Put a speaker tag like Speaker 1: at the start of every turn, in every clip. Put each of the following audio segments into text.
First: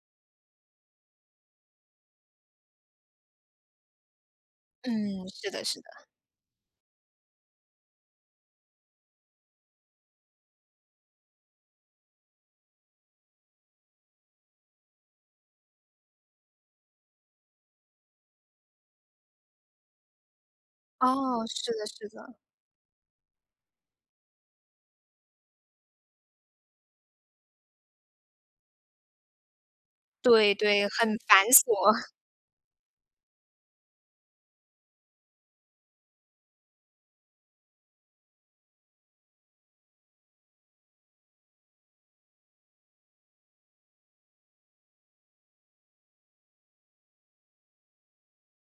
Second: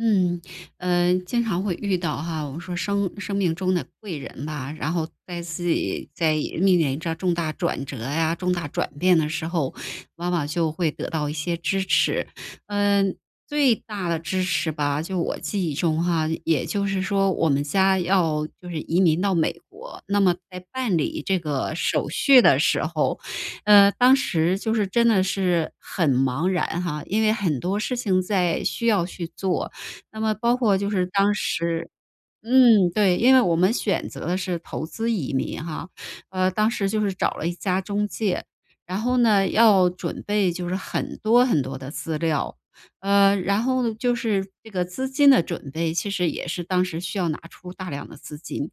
Speaker 1: 嗯，呃，经常会遇到哈，我们说生生命中的贵人吧，然后
Speaker 2: 嗯，
Speaker 1: 在
Speaker 2: 是
Speaker 1: 自
Speaker 2: 的是的。
Speaker 1: 己在面临着重大转折呀，重大转变的时候，往往就会得到一些支持。嗯，最大的支持吧，就我记忆中哈，也就是说我们家要就是移民到美国，那么在办理这
Speaker 2: 哦，是
Speaker 1: 个
Speaker 2: 的是
Speaker 1: 手
Speaker 2: 的。
Speaker 1: 续的时候，呃，当时就是真的是很茫然哈。因为很多事情在需要去做。那么
Speaker 2: 对
Speaker 1: 包括
Speaker 2: 对，
Speaker 1: 就是
Speaker 2: 很
Speaker 1: 当
Speaker 2: 繁
Speaker 1: 时
Speaker 2: 琐。
Speaker 1: 嗯，对，因为我们选择的是投资移民哈。呃，当时就是找了一家中介，然后呢，要准备就是很多很多的资料。呃，然后就是这个资金的准备，其实也是当时需要拿出大量的资金，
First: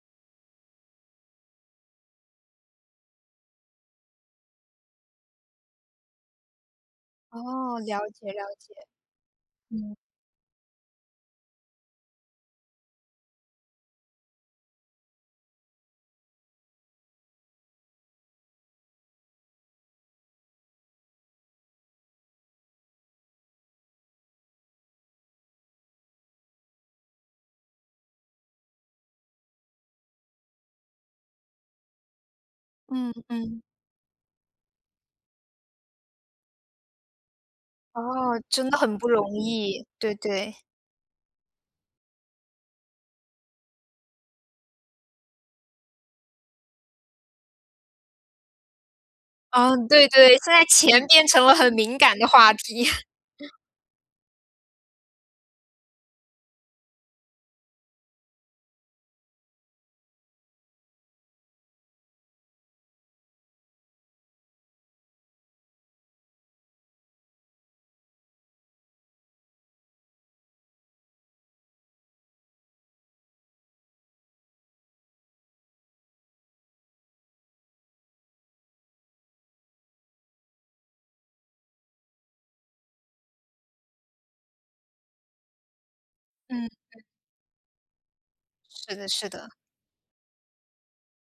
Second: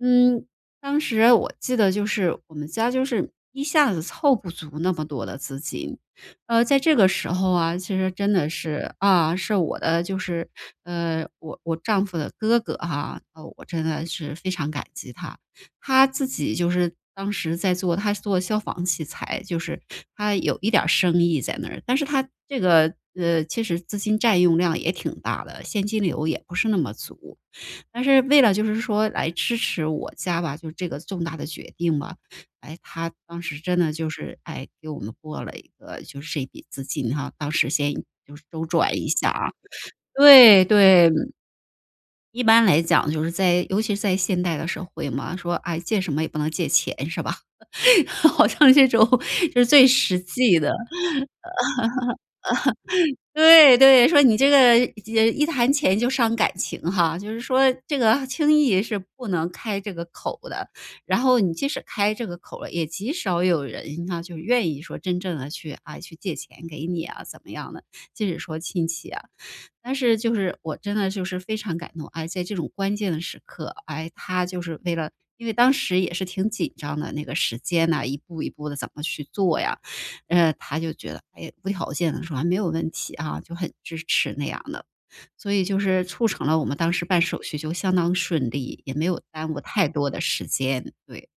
Speaker 1: 嗯，当时我记得就是我们家就是一下子凑不足那么多的资金。呃，在这个时候啊，
Speaker 2: 哦，
Speaker 1: 其
Speaker 2: 了
Speaker 1: 实
Speaker 2: 解
Speaker 1: 真
Speaker 2: 了
Speaker 1: 的
Speaker 2: 解。
Speaker 1: 是，啊，是我
Speaker 2: 嗯。
Speaker 1: 的就是呃，我我丈夫的哥哥啊，啊，我真的是非常感激他。他自己就是当时在做他是做消防器材，就是他有一点儿生意在那儿。但是他这个呃，其实资金占用量也挺大的，现金流也不是那么足。但是为了就是说来支持我家吧，就这个重大的决定吧。诶，他
Speaker 2: 嗯
Speaker 1: 当时
Speaker 2: 嗯。
Speaker 1: 真的就是，哎，给我们拨了一个就是这一笔资金啊，当时先就
Speaker 2: 哦，
Speaker 1: 是周
Speaker 2: 真的
Speaker 1: 转
Speaker 2: 很
Speaker 1: 一
Speaker 2: 不
Speaker 1: 下
Speaker 2: 容
Speaker 1: 啊，
Speaker 2: 易，对对。
Speaker 1: 对对。一般来讲就是在尤其是在现代的社会嘛，说，诶，借什么也不能借钱是吧，好像这种是
Speaker 2: 哦，
Speaker 1: 最
Speaker 2: 对
Speaker 1: 实
Speaker 2: 对，现
Speaker 1: 际
Speaker 2: 在
Speaker 1: 的。
Speaker 2: 钱变成了很敏感的话题。
Speaker 1: 对对，说你这个一借一谈钱就伤感情哈，就是说这个轻易是不能开这个口的。然后你即使开这个口了也极少有人呢，就愿意说真正地去啊，去借钱给你啊，怎么样的，即使说亲戚啊。但是就是我真的就是非常感动，哎，在这种关键的时刻，哎，他就是为了因为当时也是挺紧张的，那个时间呐，一步一步地怎么去做呀，嗯，他就觉得，哎，无条件的说：“啊，没有问题啊。”就很支持那样的。所以就是促成了我
Speaker 2: 嗯，
Speaker 1: 们当
Speaker 2: 对。
Speaker 1: 时办手续就相当顺利，
Speaker 2: 是
Speaker 1: 也没
Speaker 2: 的
Speaker 1: 有
Speaker 2: 是的。
Speaker 1: 耽误太多的时间，对。